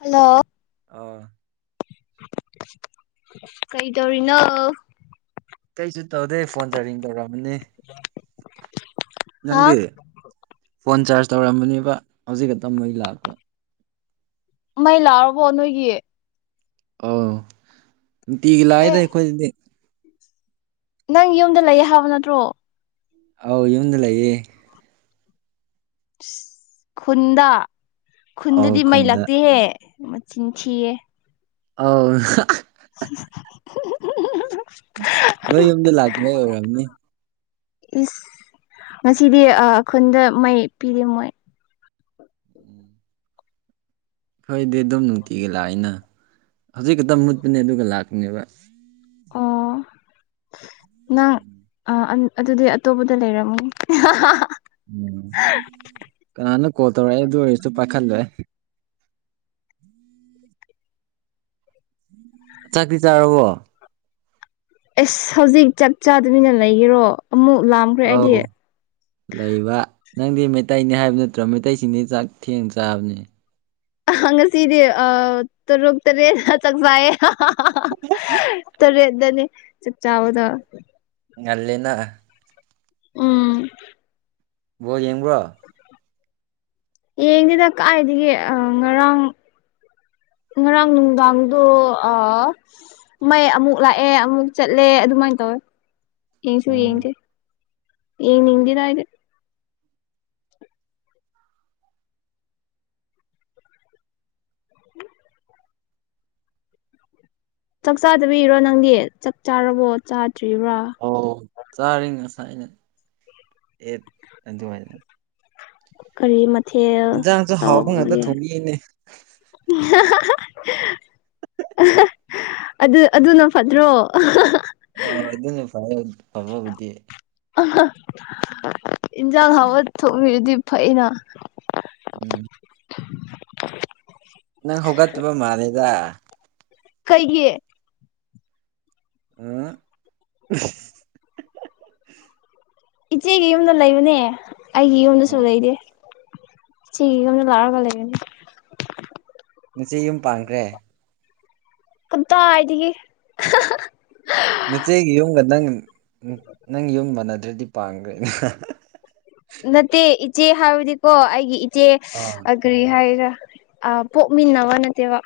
hello ꯑ ꯀꯩ ꯇꯧꯔꯤꯅ ꯀꯩꯁꯨ ꯇꯧꯗꯦ ꯐꯣꯟ ꯆꯔꯤꯡ ꯇꯧꯔꯝꯕꯅꯤ ꯍꯥ ꯅꯪꯗꯤ ꯐꯣꯟ ꯆꯥꯔꯖ ꯇꯧꯔꯝꯕꯅꯦꯕ ꯍꯧꯖꯤꯛꯀꯛꯇ ꯃꯩ ꯂꯥꯛꯄ ꯃꯩ ꯂꯥꯛꯔꯕꯣ ꯅꯣꯏꯒꯤ ꯑꯧ ꯅꯨꯡꯇꯤꯒꯤ ꯑꯦ ꯂꯥꯛꯏꯗ ꯑꯩꯈꯣꯏꯗꯗꯤ ꯅꯪ ꯌꯨꯝꯗ ꯂꯩꯌꯦ ꯍꯥꯏꯕ ꯅꯠꯇ꯭ꯔꯣ ꯑꯥꯎ ꯌꯨꯝꯗ ꯂꯩꯌꯦ ꯈꯨꯟꯗ ꯑꯧ ꯈꯨꯟꯗꯗꯤ ꯃꯩ ꯈꯨꯟꯗ ꯂꯇꯦꯍꯦ ꯃꯆꯤꯟ ꯊꯤꯌꯦ ꯑꯥꯎ [unintelligible] ꯅꯣꯏ ꯌꯨꯝꯗ ꯂꯥꯛꯇꯕꯩ ꯑꯣꯏꯔꯝꯅꯤ ꯏꯁ ꯉꯁꯤꯗꯤ ꯈꯨꯟꯗ ꯃꯩ ꯄꯤꯔꯦ ꯃꯣꯏ ꯑꯈꯣꯏꯗꯤ ꯑꯗꯨꯝ ꯅꯨꯡꯇꯤꯒꯤ ꯂꯥꯛꯏꯅ ꯍꯧꯖꯤꯛ ꯈꯛꯇ ꯃꯨꯠꯄꯅꯦ ꯑꯗꯨꯒ ꯂꯥꯛꯄꯅꯦꯕ ꯑꯣ ꯅꯪ ꯑꯗꯨꯗꯤ ꯑꯇꯣꯞꯄꯗ ꯂꯩꯔꯝꯒ ꯎꯝ ꯀꯅꯥꯅꯣ ꯀꯣꯜꯇꯧꯔꯛ ꯏꯗꯨ ꯑꯝꯇꯥ ꯄꯥꯈꯠꯂꯦ ꯆꯥꯛꯇꯤ ꯆꯥꯔꯕꯣ ꯑꯁ ꯍꯧꯖꯤꯛ ꯆꯥꯛ ꯆꯥꯗꯃꯤꯅ ꯂꯩꯒꯦꯔꯣ ꯑꯃꯨꯛ ꯂꯥꯝ ꯑꯥꯎ ꯂꯩꯕ ꯅꯪꯗꯤ ꯃꯩꯇꯩꯅꯤ ꯍꯥꯏꯕ ꯅꯠꯇ꯭ꯔꯣ ꯃꯩꯇꯩꯁꯤꯡꯗꯤ ꯆꯥꯛ ꯊꯦꯡꯅ ꯆꯥꯕꯅꯦ ꯉꯥꯁꯤꯗꯤ ꯑ ꯇꯥꯔꯨꯛ ꯇꯔꯦꯠ ꯇꯥ ꯆꯥꯛ ꯆꯥꯏ ꯌꯦ ꯇꯔꯦꯠ ꯇꯅꯦ ꯆꯥꯛ ꯆꯕꯗꯣ ꯉꯜꯂꯅ ꯎꯝ ꯕꯣꯜ ꯌꯦꯡꯕ꯭ꯔꯣ ꯌꯦꯡꯗꯦꯗ ꯀꯥꯏꯗꯥꯒꯤ ꯉꯔꯥꯡ ꯉꯔꯥꯡ ꯅꯨꯡꯗꯥꯡꯗꯣ ꯃꯩ ꯑꯃꯨꯛ ꯂꯥꯛꯑꯦ ꯑꯃꯨꯛ ꯆꯠꯂꯦ ꯑꯗꯨꯃꯥꯏꯅ ꯇꯧꯋꯦ ꯌꯦꯡꯁꯨ ꯎꯝ ꯌꯦꯡꯗꯦ ꯌꯦꯡ ꯅꯤꯡꯗꯦꯗ ꯑꯩꯗꯤ ꯆꯥꯛ ꯆꯥꯗꯕꯤꯔꯣ ꯅꯪꯗꯤ ꯆꯥꯛ ꯆꯥꯔꯕꯣ ꯆꯥꯗ꯭ꯔꯤꯕ꯭ꯔꯥ ꯑꯣ ꯆꯥꯔꯤ ꯉꯁꯥꯏ ꯑꯩꯏꯠ ꯑꯗꯨꯋꯥꯏꯗꯅ ꯀꯔꯤ ꯃꯊꯦꯜ ꯏꯟꯖꯥꯡꯁꯨ ꯍꯥꯎꯕ ꯉꯥꯛꯇ ꯇꯧꯔꯒꯦ ꯊꯣꯡꯕꯤꯅꯦ [unintelligible] ꯑꯗꯨ ꯑꯗꯨꯅ ꯐꯠꯇ꯭ꯔꯣ ꯑ ꯑꯗꯨꯅꯦ ꯐ ꯐꯕꯕꯨꯗꯤ ꯏꯟꯁꯥꯡ ꯍꯥꯎꯕ ꯊꯣꯡꯕꯤꯔꯗꯤ ꯐꯩꯅ ꯎꯝ ꯅꯪ ꯍꯒꯠꯇꯥꯕ ꯃꯜꯅꯦꯗ ꯀꯩꯒꯤ ꯑ [unintelligible] ꯏꯆꯦꯒꯤ ꯌꯨꯝꯗ ꯂꯩꯕꯅꯦ ꯑꯩꯒꯤ ꯌꯨꯝꯗꯁꯨ ꯑꯣ ꯂꯩꯇꯦ ꯏꯆꯦꯒꯤ ꯌꯨꯝꯗ ꯂꯛꯑꯒ ꯂꯩꯕꯅꯦ ꯅꯆꯦ ꯌꯨꯝ ꯄꯥꯟꯈ꯭ꯔꯦ ꯀꯗꯥꯏꯗꯒꯤ ꯃꯆꯦꯒꯤ ꯌꯨꯝꯒ ꯅꯪ ꯅꯪ ꯌꯨꯝ ꯃꯥꯟꯅꯗ꯭ꯔꯗꯤ ꯄꯥꯝꯈ꯭ꯔꯦꯅꯦ ꯅꯠꯇꯦ ꯏꯆꯦ ꯍꯥꯏꯕꯗꯤꯀꯣ ꯑꯩꯒꯤ ꯏꯆꯦ ꯑꯥ ꯑ ꯀꯔꯤ ꯍꯥꯏꯒꯦꯔ ꯄꯣꯛꯃꯤꯟꯅꯕ ꯅꯠꯇꯦꯕ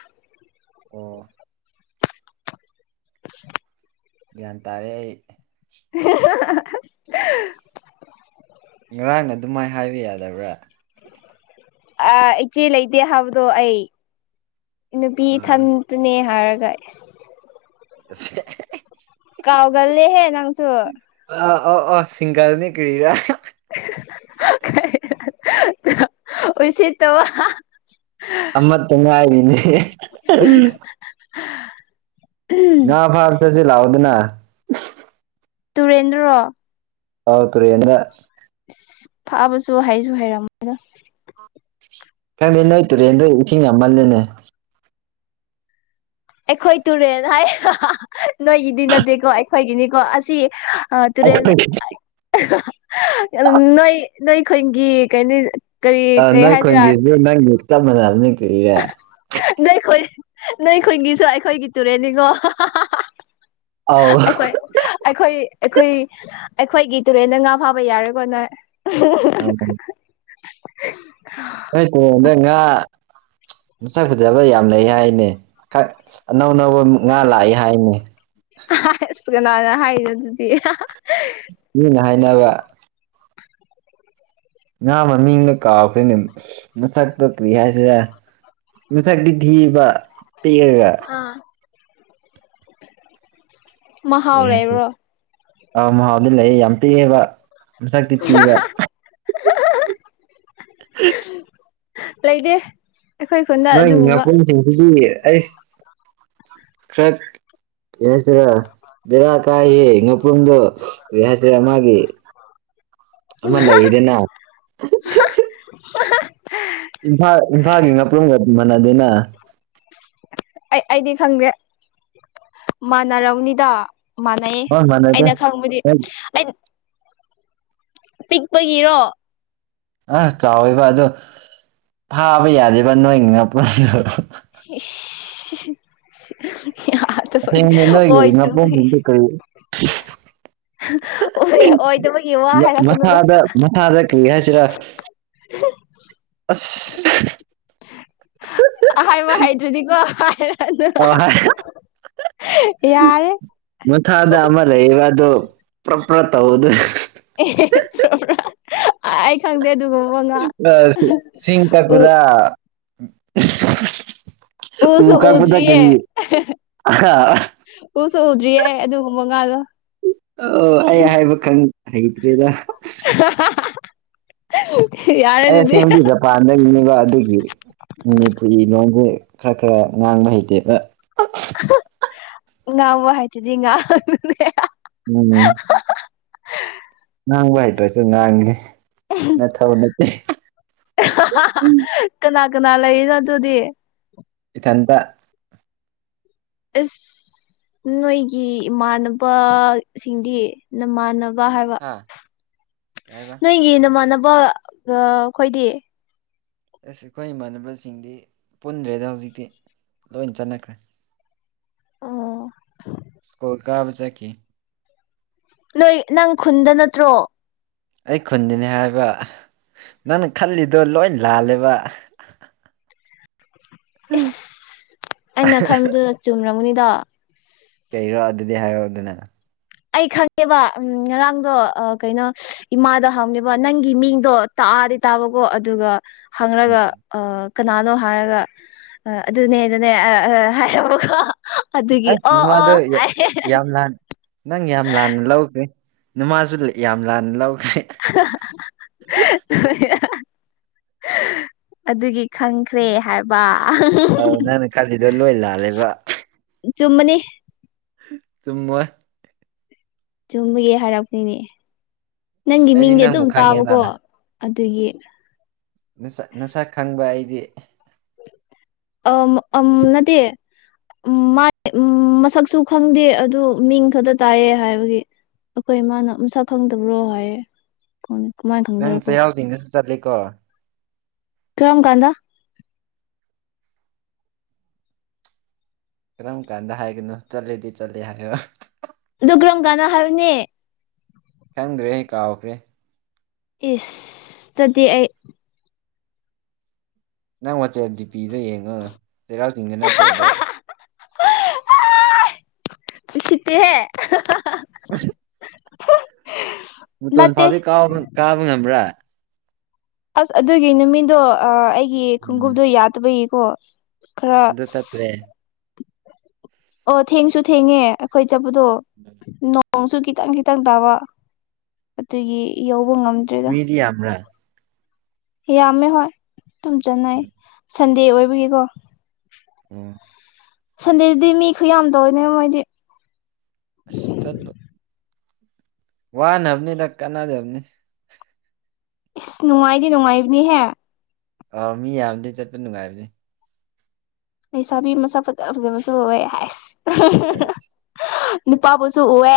ꯑꯣ [unintelligible] ꯒ꯭ꯌꯥꯟ ꯇꯥꯔꯦ ꯑꯩ [unintelligible] ꯉꯔꯥꯡꯅ ꯑꯗꯨꯃꯥꯏꯅ ꯍꯥꯏꯕ ꯌꯥꯗꯕ꯭ꯔꯥ ꯑ ꯏꯆꯦ ꯂꯩꯇꯦ ꯍꯥꯏꯕꯗꯣ ꯑꯩ ꯅꯨꯄꯤ ꯑ ꯏꯊꯟꯇꯅꯦ ꯍꯥꯏꯔꯒ ꯏꯁ ꯁ [unintelligible] ꯀꯥꯎꯒꯜꯂꯦꯍꯦ ꯅꯪꯁꯨ ꯑꫭ ꯑꫭ ꯑꫭ ꯁꯤꯡꯒꯥꯜꯅꯦ ꯀꯔꯤꯔ ꯎꯁꯤꯠꯇꯕ [unintelligible] ꯑꯃꯠꯇ ꯉꯥꯏꯔꯤꯅꯦ [unintelligible] ꯉꯥ ꯐꯥꯕ ꯆꯠꯁꯤ ꯂꯥꯛꯑꯣꯗꯅ ꯇꯨꯔꯦꯜꯗ꯭ꯔꯣ ꯑꯥꯎ ꯇꯔꯦꯜꯗ ꯏꯁ ꯐꯥꯕꯁꯨ ꯍꯩꯁꯨ ꯍꯩꯔꯝꯃꯔꯣꯏꯗ ꯈꯪꯗꯦ ꯅꯣꯏ ꯇꯨꯔꯦꯜꯗꯣ ꯏꯁꯤꯡ ꯌꯥꯝꯃꯜꯂꯦꯅꯦ ꯑꯩꯈꯣꯏ ꯇꯨꯔꯦꯜ ꯍꯥꯏꯌꯦ ꯅꯣꯏꯒꯤꯗꯤ ꯅꯠꯇꯦꯀꯣ ꯑꯩꯈꯣꯏꯒꯤꯅꯤꯀꯣ ꯑꯁꯤ ꯑ ꯇꯨꯔꯦꯜ ꯑꯩꯈꯣꯏꯒꯤ ꯅꯣꯏ ꯅꯣꯏꯈꯨꯟꯒꯤ ꯀꯩꯅꯤ ꯑꯥ ꯅꯣꯏ ꯈꯨꯟꯒꯤꯁꯨ ꯅꯪꯒꯤ ꯆꯞ ꯃꯥꯟꯅꯕꯅꯤ ꯀꯔꯤꯔꯦ ꯅꯣꯏꯈꯨꯟ ꯅꯣꯏꯈꯨꯟꯒꯤꯁꯨ ꯑꯩꯈꯣꯏꯒꯤ ꯇꯨꯔꯦꯟꯅꯤꯀꯣ ꯑꯥꯎ ꯑꯩꯈꯣꯏ ꯑꯩꯈꯣꯏ ꯑꯩꯈꯣꯏ ꯑꯩꯈꯣꯏꯒꯤ ꯇꯨꯔꯦꯜꯗ ꯉꯥ ꯐꯥꯕ ꯌꯥꯔꯣꯏꯀꯣ ꯅꯣꯏ [unintelligible] ꯍꫭꯏ ꯇꯨꯔꯦꯟꯗ ꯉꯥ ꯃꯁꯛ ꯐꯗꯕ ꯌꯥꯝ ꯂꯩ ꯍꯥꯏꯅꯦ ꯈꯛ ꯑꯅꯧ ꯑꯅꯧꯕ ꯉꯥ ꯂꯥꯛꯑꯦ ꯍꯥꯏꯅꯦ ꯍꯥꯏꯁ ꯀꯅꯥꯅ ꯍꯥꯏꯔꯤꯔꯣ ꯑꯗꯨꯗꯤ ꯃꯤꯅ ꯍꯥꯏꯅꯕ ꯉꯥ ꯃꯃꯤꯡꯗꯣ ꯀꯥꯎꯈ꯭ꯔꯦꯅꯦ ꯃꯁꯛꯇꯣ ꯀꯔꯤ ꯍꯥꯏꯁꯤꯔ ꯃꯁꯛꯇꯤ ꯊꯤꯕ ꯄꯤꯛꯑꯒ ꯑꯥ ꯀꯔꯤ ꯍꯥꯏꯁꯤ ꯑꯥ ꯃꯍꯥꯎꯗꯤ ꯂꯩ ꯌꯥꯝ ꯄꯤꯛꯑꯦꯕ ꯃꯁꯛꯇꯤ ꯊꯤꯕ [unintelligible] ꯂꯩꯗꯦ ꯅꯣꯏ ꯉꯥꯄꯨꯝꯁꯤꯡꯁꯤꯗꯤ ꯑꯩꯁ ꯈꯔ ꯀꯩꯍꯥꯏꯁꯤꯔ ꯕꯦꯔꯥ ꯀꯥꯏꯌꯦ ꯉꯄꯨꯝꯗꯣ ꯀꯔꯤ ꯍꯥꯏꯁꯤꯔ ꯃꯥꯒꯤ ꯑꯃ ꯂꯩꯌꯦꯗꯅ [unintelligible] ꯏꯝꯐꯥꯜ ꯏꯝꯐꯥꯜꯒꯤ ꯉꯥꯄ꯭ꯔꯨꯝꯒ ꯃꯥꯟꯅꯗꯦꯅ ꯑꯩ ꯑꯩꯗꯤ ꯈꯪꯗꯦ ꯃꯥꯟꯅꯔꯝꯅꯤꯗ ꯃꯥꯟꯅꯩ ꯍꯣꯏ ꯃꯥꯟꯅꯗꯦ ꯑꯩꯅ ꯈꯪꯕꯗꯤ ꯑꯩ ꯄꯤꯛꯄꯒꯤꯔꯣ ꯑꯁ ꯆꯥꯎꯋꯦꯕ ꯑꯗꯣ ꯐꯥꯕ ꯌꯥꯗꯦꯕ ꯅꯣꯏ ꯉꯥꯄꯨꯝꯗꯣ ꯏꯁ ꯌꯥ [unintelligible] ꯑꯁꯦꯡꯕ [unintelligible] ꯅꯣꯏꯒꯤ ꯑꯣꯏꯗꯕꯒꯤ ꯉꯥꯄ꯭ꯔꯨꯝꯁꯤꯡꯗꯨ ꯀꯔꯤ [unintelligible] ꯑꯣꯏ ꯑꯣꯏꯗꯕꯒꯤ ꯋꯥ ꯍꯥꯏꯔꯛꯀꯅꯨꯗ [unintelligible] ꯃꯁꯥꯗ ꯃꯁꯥꯗ ꯀꯔꯤ ꯍꯥꯏꯁꯤꯔꯥ ꯑꯁ ꯍꯥꯏꯕ ꯍꯥꯏꯗ꯭ꯔꯗꯤꯀꯣ ꯍꯥꯏꯔꯅꯨ ꯑꯣ ꯍ [unintelligible] ꯌꯥꯔꯦ ꯃꯊꯗ ꯑꯃ ꯂꯩꯑꯦꯕ ꯑꯗꯣ ꯄꯣꯄ꯭ꯔ ꯇꯧꯕꯗꯨ ꯑꯦ꯭ꯔ ꯑꯩ ꯈꯪꯗꯦ ꯑꯗꯨꯒ [unintelligible] ꯑ ꯆꯤꯡ ꯆꯠꯄꯗ ꯎ ꯎꯁꯨ ꯀꯥꯥꯛꯄꯗ ꯎꯗ꯭ꯔꯤꯌꯦ ꯀꯔꯤ ꯎꯁꯨ ꯎꯗ꯭ꯔꯤꯌꯦ ꯑꯗꯨꯒꯨꯝꯕ ꯉꯥꯗꯣ ꯑꯣ ꯑꯩ ꯍꯥꯏꯕ ꯈꯪ ꯍꯩꯇ꯭ꯔꯦꯗ ꯍꯣ ꯑꯩꯅ ꯁꯦꯝꯈꯤꯕ ꯃꯄꯥꯟꯗ ꯉꯥꯡꯕ ꯑꯗꯨꯒꯤ ꯃꯅꯤꯄꯨꯔꯤ ꯂꯣꯟꯁꯦ ꯈꯔ ꯈꯔ ꯉꯥꯡꯕ ꯍꯩꯇꯦꯕ ꯉꯥꯡꯕ ꯍꯩꯇꯔꯗꯤ ꯉꯥꯡꯅꯨꯅꯦ ꯎꯝ ꯉꯥꯡꯕ ꯍꯥꯏꯩꯇ꯭ꯔꯁꯨ ꯉꯥꯡꯒꯦ ꯅꯊꯧ ꯅꯠꯇꯦ ꯀꯅꯥ ꯀꯅꯥ ꯂꯩꯕꯔ ꯑꯗꯨꯗꯤ ꯏꯊꯟꯗ ꯑꯁ ꯅꯣꯏꯒꯤ ꯏꯃꯥꯟꯅꯕ ꯁꯤꯡꯗꯤ ꯅꯃꯥꯟꯅꯕ ꯍꯥꯏꯕ ꯍꯥ ꯀꯩ ꯍꯥꯏꯕ ꯅꯣꯏꯒꯤ ꯅꯃꯥꯟꯅꯕ ꯑꯩꯈꯣꯏꯗꯤ ꯑꯁ ꯑꯩꯈꯣꯏ ꯏꯃꯥꯟꯅꯕꯁꯤꯡꯗꯤ ꯄꯨꯟꯗ꯭ꯔꯦꯗ ꯍꯧꯖꯤꯛꯇꯤ ꯂꯣꯏꯅ ꯆꯠꯅꯈ꯭ꯔꯦ ꯑꯣ ꯁ꯭ꯀꯨꯜ ꯀꯥꯕ ꯆꯠꯈꯤ ꯅꯣꯏ ꯅꯪ ꯈꯨꯟꯗ ꯅꯠꯇ꯭ꯔꯣ ꯑꯩ ꯈꯨꯟꯗꯤꯅꯦ ꯍꯥꯏꯕ ꯅꯪꯅ ꯈꯜꯂꯤꯗꯣ ꯂꯣꯏ ꯂꯥꯜꯂꯦꯕ ꯏꯁ ꯑꯩꯅ ꯈꯟꯕꯗꯨꯗ ꯆꯨꯝꯔꯒꯅꯤꯗ ꯀꯩꯔꯣ ꯑꯗꯨꯗꯤ ꯍꯥꯏꯔꯛꯑꯣ ꯑꯗꯨꯅ ꯑꯩ ꯈꯪꯉꯦꯕ ꯎꯝ ꯉꯔꯥꯡꯗꯣ ꯀꯩꯅꯣ ꯏꯃꯥꯗ ꯍꯪꯉꯦꯕ ꯅꯪꯒꯤ ꯃꯤꯡꯗꯣ ꯇꯥꯗꯤ ꯇꯥꯕꯀꯣ ꯑꯗꯨꯒ ꯍꯪꯔꯒ ꯎꯝ ꯑ ꯀꯅꯥꯅꯣ ꯍꯥꯏꯔꯒ ꯑꯗꯨꯅꯦ ꯑꯗꯨꯅꯦ ꯍꯥꯏꯔꯕꯀꯣ ꯑꯗꯨꯒꯤ ꯑꯁ ꯑꯣ ꯅꯃꯥꯗꯣ ꯑꯣ ꯍꯥꯏꯌꯦ ꯌꯥꯝ ꯂꯥꯟ ꯅꯪ ꯌꯥꯝ ꯂꯥꯟꯅ ꯂꯧꯈ꯭ꯔꯦ ꯏꯃꯥꯁꯨ ꯌꯥꯝ ꯂꯥꯟꯅ ꯂꯧꯈ꯭ꯔꯦ ꯍꯣꯏ ꯑꯗꯨꯒꯤ ꯈꯪꯈ꯭ꯔꯦ ꯍꯥꯏꯕ ꯀꯥꯏꯗꯦꯗ ꯂꯣꯏ ꯂꯥꯜꯂꯦꯕ ꯆꯨꯝꯃꯅꯤ ꯆꯨꯝꯃꯣꯏ ꯆꯨꯝꯕꯒꯤ ꯍꯥꯏꯔꯛꯄꯅꯤꯅꯦ ꯅꯪꯒꯤ ꯑꯩꯗꯤ ꯃꯤꯡꯗꯤ ꯑꯗꯨꯝ ꯅꯪꯕꯨ ꯈꯪꯉꯦꯅ ꯇꯥꯕꯀꯣ ꯑꯗꯨꯒꯤ ꯅꯁꯛ ꯅꯁꯛ ꯈꯪꯕ ꯑꯩꯗꯤ ꯑꯝ ꯑꯝ ꯅꯠꯇꯦ ꯎꯝ ꯃꯥ ꯃꯁꯛꯁꯨ ꯈꯪꯗꯦ ꯑꯗꯨ ꯃꯤꯡ ꯈꯛꯇ ꯇꯥꯏꯌꯦ ꯍꯥꯏꯕꯒꯤ ꯑꯩꯈꯣꯏ ꯃꯥꯅ ꯃꯁꯛ ꯈꯪꯗꯕ꯭ꯔꯣ ꯍꯥꯏꯌꯦ ꯀ ꯀꯃꯥꯏꯅ ꯈꯪꯗ꯭ꯔꯀꯣ ꯆꯤꯡꯗ ꯆꯠꯂꯤ ꯀꯣ ꯀꯔ꯭ꯝ ꯀꯥꯟꯗ ꯀꯔꯝ ꯀꯥꯟꯗ ꯍꯥꯏꯒꯅꯣ ꯆꯠꯂꯦꯗꯤ ꯆꯠꯂꯦ ꯍꯥꯏꯌꯣ ꯑꯗꯨ ꯀ꯭ꯔꯝ ꯀꯥꯟ ꯍꯥꯏꯕꯅꯦ ꯈꯪꯗ꯭ꯔꯦ ꯑꯩ ꯀꯥꯎꯈ꯭ꯔꯦ ꯏꯁ ꯆꯠꯇꯦ ꯑꯩ ꯅꯪ ꯋꯥꯆꯦꯞ ꯗꯤ ꯄꯤꯗ ꯌꯦꯡꯉꯣ ꯆꯩꯔꯥꯎ ꯆꯤꯡꯗ ꯅꯠꯇ꯭ꯔꯣ ꯑꯗꯣ ꯍꯣꯏ ꯎꯁꯤꯠꯇꯦꯍꯦ ꯑꯁ ꯃꯇꯣꯟ ꯅꯠꯇꯦ ꯐꯥꯎꯗꯤ ꯀꯥꯕ ꯉꯝꯕ꯭ꯔꯥ ꯑꯁ ꯑꯗꯨꯒꯤ ꯅꯨꯃꯤꯠꯗꯣ ꯑꯩꯒꯤ ꯎꯝ ꯈꯣꯡꯎꯞꯗꯣ ꯌꯥꯗꯕꯒꯤꯀꯣ ꯈꯔ ꯑꯗꯨꯗꯣ ꯆꯠꯇ꯭ꯔꯦ ꯑꯣ ꯊꯦꯡꯁꯨ ꯊꯦꯡꯉꯦ ꯑꯩꯈꯣꯏ ꯆꯠꯄꯗꯣ ꯅꯣꯡꯁꯨ ꯈꯤꯇꯪ ꯈꯤꯇꯪ ꯇꯥꯕ ꯑꯗꯨꯒꯤ ꯌꯧꯕ ꯉꯝ ꯃꯤꯗꯤ ꯌꯥꯝꯕꯔꯥ ꯌꯥꯝꯃꯦ ꯍꯣꯏ ꯑꯗꯨꯨꯝ ꯆꯟꯅꯩ ꯁꯟꯗꯦ ꯑꯣꯏꯕꯒꯤꯀꯣ ꯎꯝ ꯁꯟꯗꯦꯗꯨꯗꯤ ꯃꯤ ꯈꯨ ꯌꯥꯝ ꯇꯧꯋꯦꯅꯦꯕ ꯃꯣꯏꯗꯤ ꯁꯠ ꯋꯥꯍ ꯅꯕꯅꯤꯗ ꯀꯅꯥꯗꯕꯅꯤ ꯏꯁ ꯅꯨꯡꯉꯥꯏꯗꯤ ꯅꯨꯡꯉꯥꯏꯕꯅꯤꯍꯦ ꯑꯥ ꯃꯤ ꯌꯥꯝꯕꯗꯤ ꯆꯠꯄ ꯅꯨꯡꯉꯥꯏꯕꯅꯦ ꯂꯩꯁꯥꯕꯤ ꯃꯁꯥ ꯐꯖ ꯐꯖ ꯃꯁꯨ ꯑꯣꯏꯦ ꯑꯁ ꯑꯩꯁ ꯅꯨꯄꯥꯕꯨꯁꯨ ꯎꯑꯦ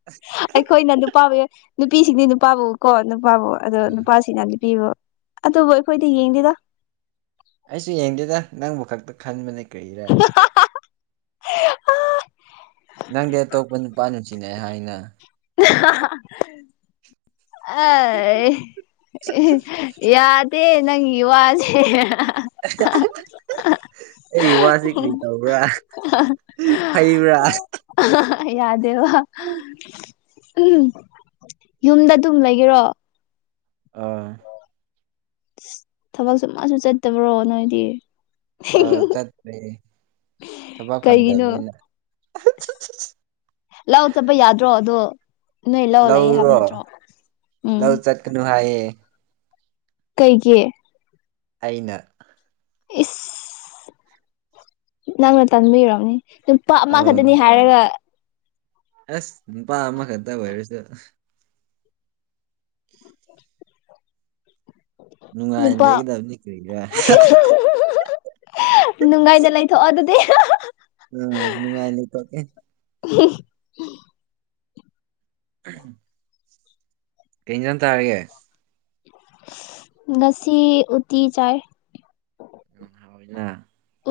[unintelligible] ꯑꯩꯈꯣꯏꯅ ꯅꯨꯄꯥꯕꯨ ꯅꯨꯄꯤꯁꯤꯡꯗꯤ ꯅꯨꯄꯥꯕꯨ ꯀꯣ ꯅꯨꯄꯥꯕꯨ ꯑꯗꯣ ꯑꯥ ꯅꯨꯄꯥꯁꯤꯅ ꯅꯨꯄꯤꯕꯨ ꯑꯗꯨꯕꯨ ꯑꯩꯈꯣꯏꯗꯤ ꯌꯦꯡꯗꯦꯗ ꯑꯩꯁꯨ ꯌꯦꯡꯗꯦꯗ ꯅꯪꯕꯨ ꯈꯛꯇ ꯈꯟꯕꯅꯦ ꯀꯔꯤꯔꯦ ꯅꯪꯗꯤ ꯑꯇꯣꯞꯄ ꯅꯨꯄꯥ ꯅꯨꯡꯁꯤꯤꯅꯦ ꯍꯥꯏꯅ ꯑꯦ ꯌꯥꯗꯦ ꯅꯪꯒꯤ ꯋꯥꯁꯦ ꯑꯩꯒꯤ ꯋꯥꯁꯤ ꯀꯔꯤ ꯇꯧꯕ꯭ꯔꯥ ꯐꯩꯕ꯭ꯔꯥ ꯌꯥꯗꯦ ꯕ ꯎꯝ ꯌꯨꯝꯗ ꯇꯨꯝ ꯂꯩꯒꯦꯔꯣ ꯑꯥ ꯊꯕꯛꯁꯨ ꯃꯥꯁꯨ ꯆꯠꯇꯕ꯭ꯔꯣ ꯅꯣꯏꯗꯤ ꯑ ꯆꯠꯇ꯭ꯔꯦ ꯊꯕꯛ ꯐꯪꯗꯕꯅꯤꯅ ꯂꯥꯛ ꯆꯠꯄ ꯌꯥꯗ꯭ꯔꯣ ꯑꯗꯣ ꯅꯣꯏ ꯏ ꯂ ꯑꯣꯜꯂꯛꯑꯦ ꯍꯥꯏꯕ ꯅꯠꯇ꯭ꯔꯣ ꯎꯝ ꯀꯩꯅꯣ ꯍꯥꯏꯌꯦ ꯀꯩꯒꯤ ꯑꯩꯅ ꯏꯁ ꯅꯪꯅ ꯇꯝꯃꯤꯔ‌ꯣ ꯅꯨꯄꯥꯞ ꯑꯃ ꯈꯛꯇꯅꯤ ꯍꯥꯏꯔꯒ ꯑꯦꯁ ꯅꯨꯄꯥ ꯑꯃ ꯈꯟꯛꯇ ꯑꯣꯏꯔꯁꯨ ꯅꯨꯡꯉꯥꯏꯅ ꯅꯨꯄꯥ ꯂꯩꯒꯗꯕꯅꯤ ꯀꯔꯤꯔꯥ ꯅꯨꯡꯉꯥꯏꯗ ꯂꯩꯊꯣꯛꯑꯣ ꯑꯗꯨꯗꯤ ꯑꯅꯨꯡꯥꯏ ꯇꯣꯛꯑꯦ ꯎ ꯎꯝ [unintelligible] ꯀꯩꯖꯥꯡ ꯆꯥꯔꯒꯦ ꯉꯁꯤ ꯎꯇꯤ ꯆꯥꯏ ꯎ ꯍꯣꯏꯅ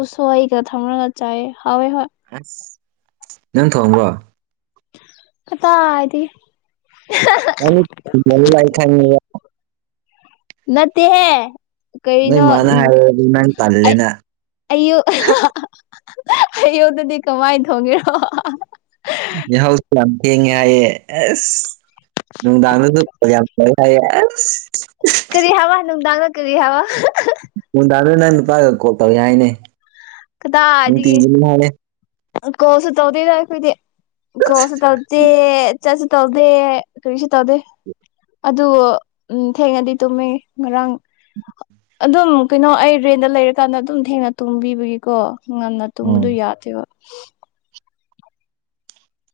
ꯎꯁ‌ꯣꯏꯒ ꯊꯝꯔꯒ ꯆꯥꯏ ꯍꯋ‌ꯦ ꯍꯣꯏ ꯑꯁ ꯅꯪ ꯊꯣꯡꯕ꯭ꯔꯣ ꯀꯗꯥꯏ ꯗꯤ ꯑ ꯊ ꯂꯥꯏ ꯈ [unintelligible] [unintelligible] [unintelligible] ꯅꯠꯇ ꯍꯦ ꯅꯣꯏ ꯀꯔꯤꯅꯣ ꯃꯥꯅ ꯍꯥꯏꯔꯗꯤ ꯅꯪ ꯇꯜꯂꯦꯅ ꯑꯌꯨ ꯑꯌꯨꯛꯇꯗꯤ ꯀꯃꯥꯏ ꯊꯣꯡꯉꯦꯔꯣ ꯌꯥ ꯍꯧꯁꯨ ꯌꯥꯝ ꯊꯦꯡꯉꯦ ꯍꯥꯏꯌꯦ ꯑꯁ ꯅꯨꯡꯗꯥꯡꯗꯁꯨ ꯌꯥ ꯈ ꯍꯥꯏ ꯀꯔꯤ ꯍꯥꯏꯕ ꯅꯨꯡꯗꯥꯡꯗ ꯀꯔꯤ ꯍꯥꯏꯕ ꯅꯨꯡꯗꯥꯅ ꯅꯪ ꯅꯨꯄꯥꯒ ꯀꯣ ꯇꯧ ꯍꯥꯏꯅꯦ ꯀꯗꯥꯏꯗꯒꯤ ꯅꯨꯡꯇꯤꯒꯤꯅꯤ ꯍꯥꯏꯌꯦ ꯀꯣꯜꯁꯨ ꯇꯧꯗ‌ꯦꯗ ꯑꯩꯈꯣꯏꯗꯤ ꯀ‌ꯣꯜꯁꯨ ꯇꯧꯗꯦ ꯆꯠꯁꯨ ꯇꯧꯗꯦ ꯀꯔꯤꯁꯨ ꯇꯧꯗꯦ ꯑꯗꯨ ꯎꯝ ꯊꯦꯡꯅꯗꯤ ꯇꯨꯝꯃꯦ ꯉꯔꯥꯡ ꯑꯗꯨꯝ ꯀꯩꯅꯣ ꯑꯩ ꯔꯦꯟꯗ ꯂꯩꯔꯀꯥꯟꯗ ꯑꯗꯨꯝ ꯊꯦꯡꯅ ꯇꯣꯡꯕꯤꯕꯒꯤꯀꯣ ꯉꯟꯅ ꯇꯨꯝꯕꯗꯨꯣ ꯎꯝ ꯌꯥꯗꯦꯕ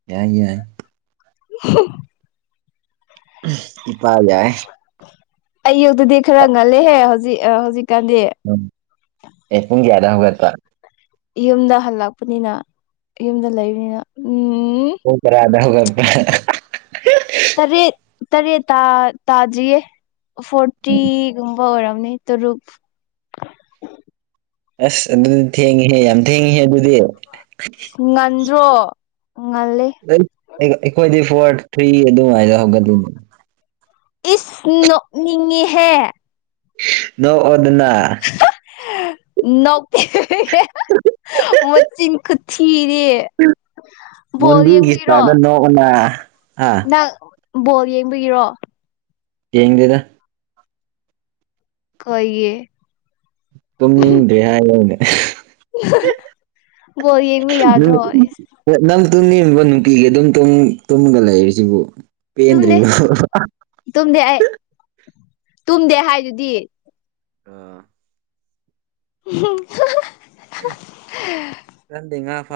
ꯌꯥꯏ ꯌꯥꯏ [unintelligible] ꯏꯄꯥ ꯌꯥꯑ ꯑꯩꯌꯨꯛꯇꯗꯤ ꯈꯔ ꯉꯜꯂꯦꯍꯦ ꯍꯧꯖꯤꯛ ꯍꯧꯖꯤꯛꯀꯥꯟꯗꯤ ꯎꯝ ꯑꯦ ꯄꯨꯡ ꯀꯌꯥꯗ ꯍꯧꯒꯠꯄ꯭ꯔ ꯌꯨꯝꯗ ꯍꯜꯂꯛꯄꯅꯤꯅ ꯌꯨꯝꯗ ꯂꯩꯕꯅꯤꯅ ꯎꯝ ꯎꯝ ꯍ ꯇꯔꯥꯗ ꯍꯒ ꯇꯔꯦꯠ ꯇꯔꯦꯠ ꯇꯥꯁꯤꯌꯦ ꯎꯝ ꯐꯣꯔꯇꯤꯒ ꯑꯣꯏꯔꯝꯅꯤ ꯇ ꯔꯨꯛ ꯑꯁ ꯑꯗꯨꯗꯤ ꯊꯦꯡꯉꯤꯍꯦ ꯌꯥꯝ ꯊꯦꯡꯉꯤꯍꯦ ꯑꯗꯨꯗꯤ ꯉꯟꯗ꯭ꯔꯣ ꯉꯜꯜꯂꯤꯦ ꯑꯩꯈꯣꯏꯗꯤ ꯐꯣꯔ ꯊ꯭ꯔꯤ ꯑꯗꯨꯃꯥꯏꯗ ꯍꯧꯒꯠꯗꯣꯏꯅꯦ ꯏꯁ ꯅꯉꯤꯍ ꯅꯣ ꯑꯣ ꯑꯗꯨꯅ ꯅꯧꯀꯤ [unintelligible] ꯃꯆꯤꯟ ꯈꯨꯊꯤꯔꯦ ꯕꯣ ꯃꯣꯟꯕꯤꯒꯤ ꯌꯦꯡꯕꯨꯔꯣ ꯁꯇꯥꯏꯜꯗ ꯅꯣꯛꯑꯣꯅ ꯍꯥ ꯅꯪ ꯕꯣꯜ ꯌꯦꯡꯕꯤꯒꯤꯔꯣ ꯌꯦꯡꯡꯗꯗ ꯀꯦ ꯇꯨꯝꯅꯤꯡꯗꯦ ꯍꯥꯏꯔꯅꯦ ꯕꯣ ꯌꯦꯡꯕ ꯌꯥꯗ꯭ꯔꯣ ꯑꯦꯁ ꯅꯪ ꯇꯨꯝꯅꯤꯡꯕ ꯅꯨꯄꯤꯒꯤ ꯑꯗꯨꯝ ꯇꯨꯝꯒ ꯂꯩꯔꯤꯁꯤꯕꯨ ꯇꯨꯝꯗꯦ ꯄꯦꯟꯗ꯭ꯔꯤꯕ ꯇꯨꯝꯗꯦ ꯑꯩ ꯇꯨꯝꯗꯦ ꯍꯥꯏꯗꯨꯗꯤ ꯑ ꯎꯝ ꯀꯗ ꯉ ꯐ